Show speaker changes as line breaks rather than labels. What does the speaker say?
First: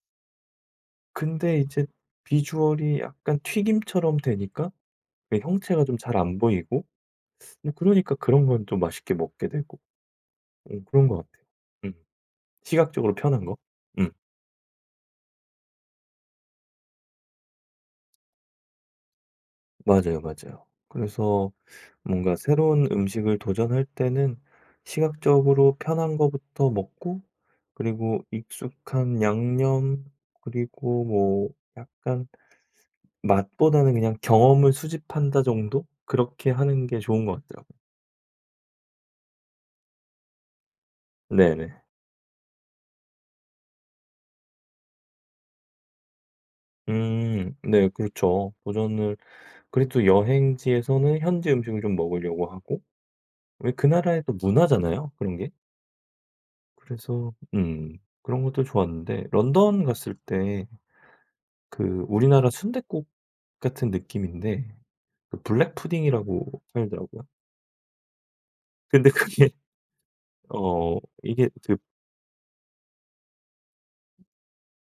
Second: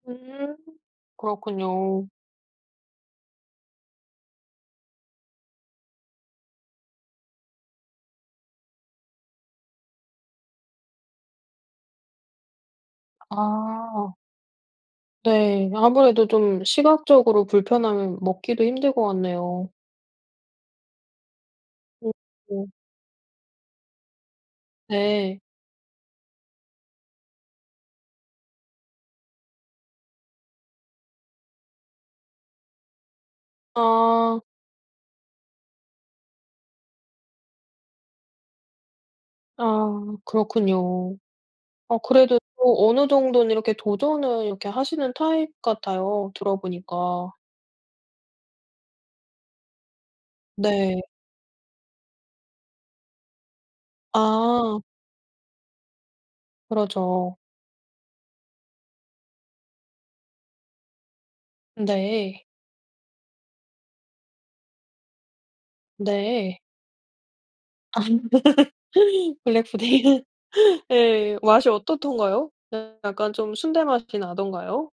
음
근데 이제
그렇군요.
비주얼이 약간 튀김처럼 되니까 그 형체가 좀 잘 안 보이고 뭐 그러니까 그런 건 좀 맛있게 먹게 되고. 어 그런 것 같 음. 시각적으로 편한 거 음.
아. 네 아무래도 좀 시각적으로 불편하면 먹기도 힘들 것 같네요.
맞아요, 맞아요. 그래서 뭔가
[unintelligible]
새로운 음식을 도전할 때는
네.
시각적으로 편한 것부터 먹고 그리고 익숙한 양념 그리고 뭐 약간 '맛보다는 그냥
어.
경험을 수집한다.' 정도 그렇게 하는 게 좋은 것 같더라고요.
아 그렇군요.
네네.
어 그래도 또 어느 정도는 이렇게 도전을 이렇게 하시는 타입 같아요 들어보니까.
음 네 그렇죠. 도전을 그리고 또
네.
여행지에서는 현지 음식을 좀 먹으려고 하고. 왜 그 나라의 또
아.
문화잖아요, 그런 게? 그래서
그러죠.
음 그런 것도 좋았는데 런던 갔을 때 그
네.
우리나라 순댓국 같은 느낌인데 그 블랙
네.
푸딩이라고 하더라고요.
아
근데 그게
블랙 푸딩.
어
예.
이게
맛이
그
어떻던가요? 약간 좀 순대 맛이 나던가요?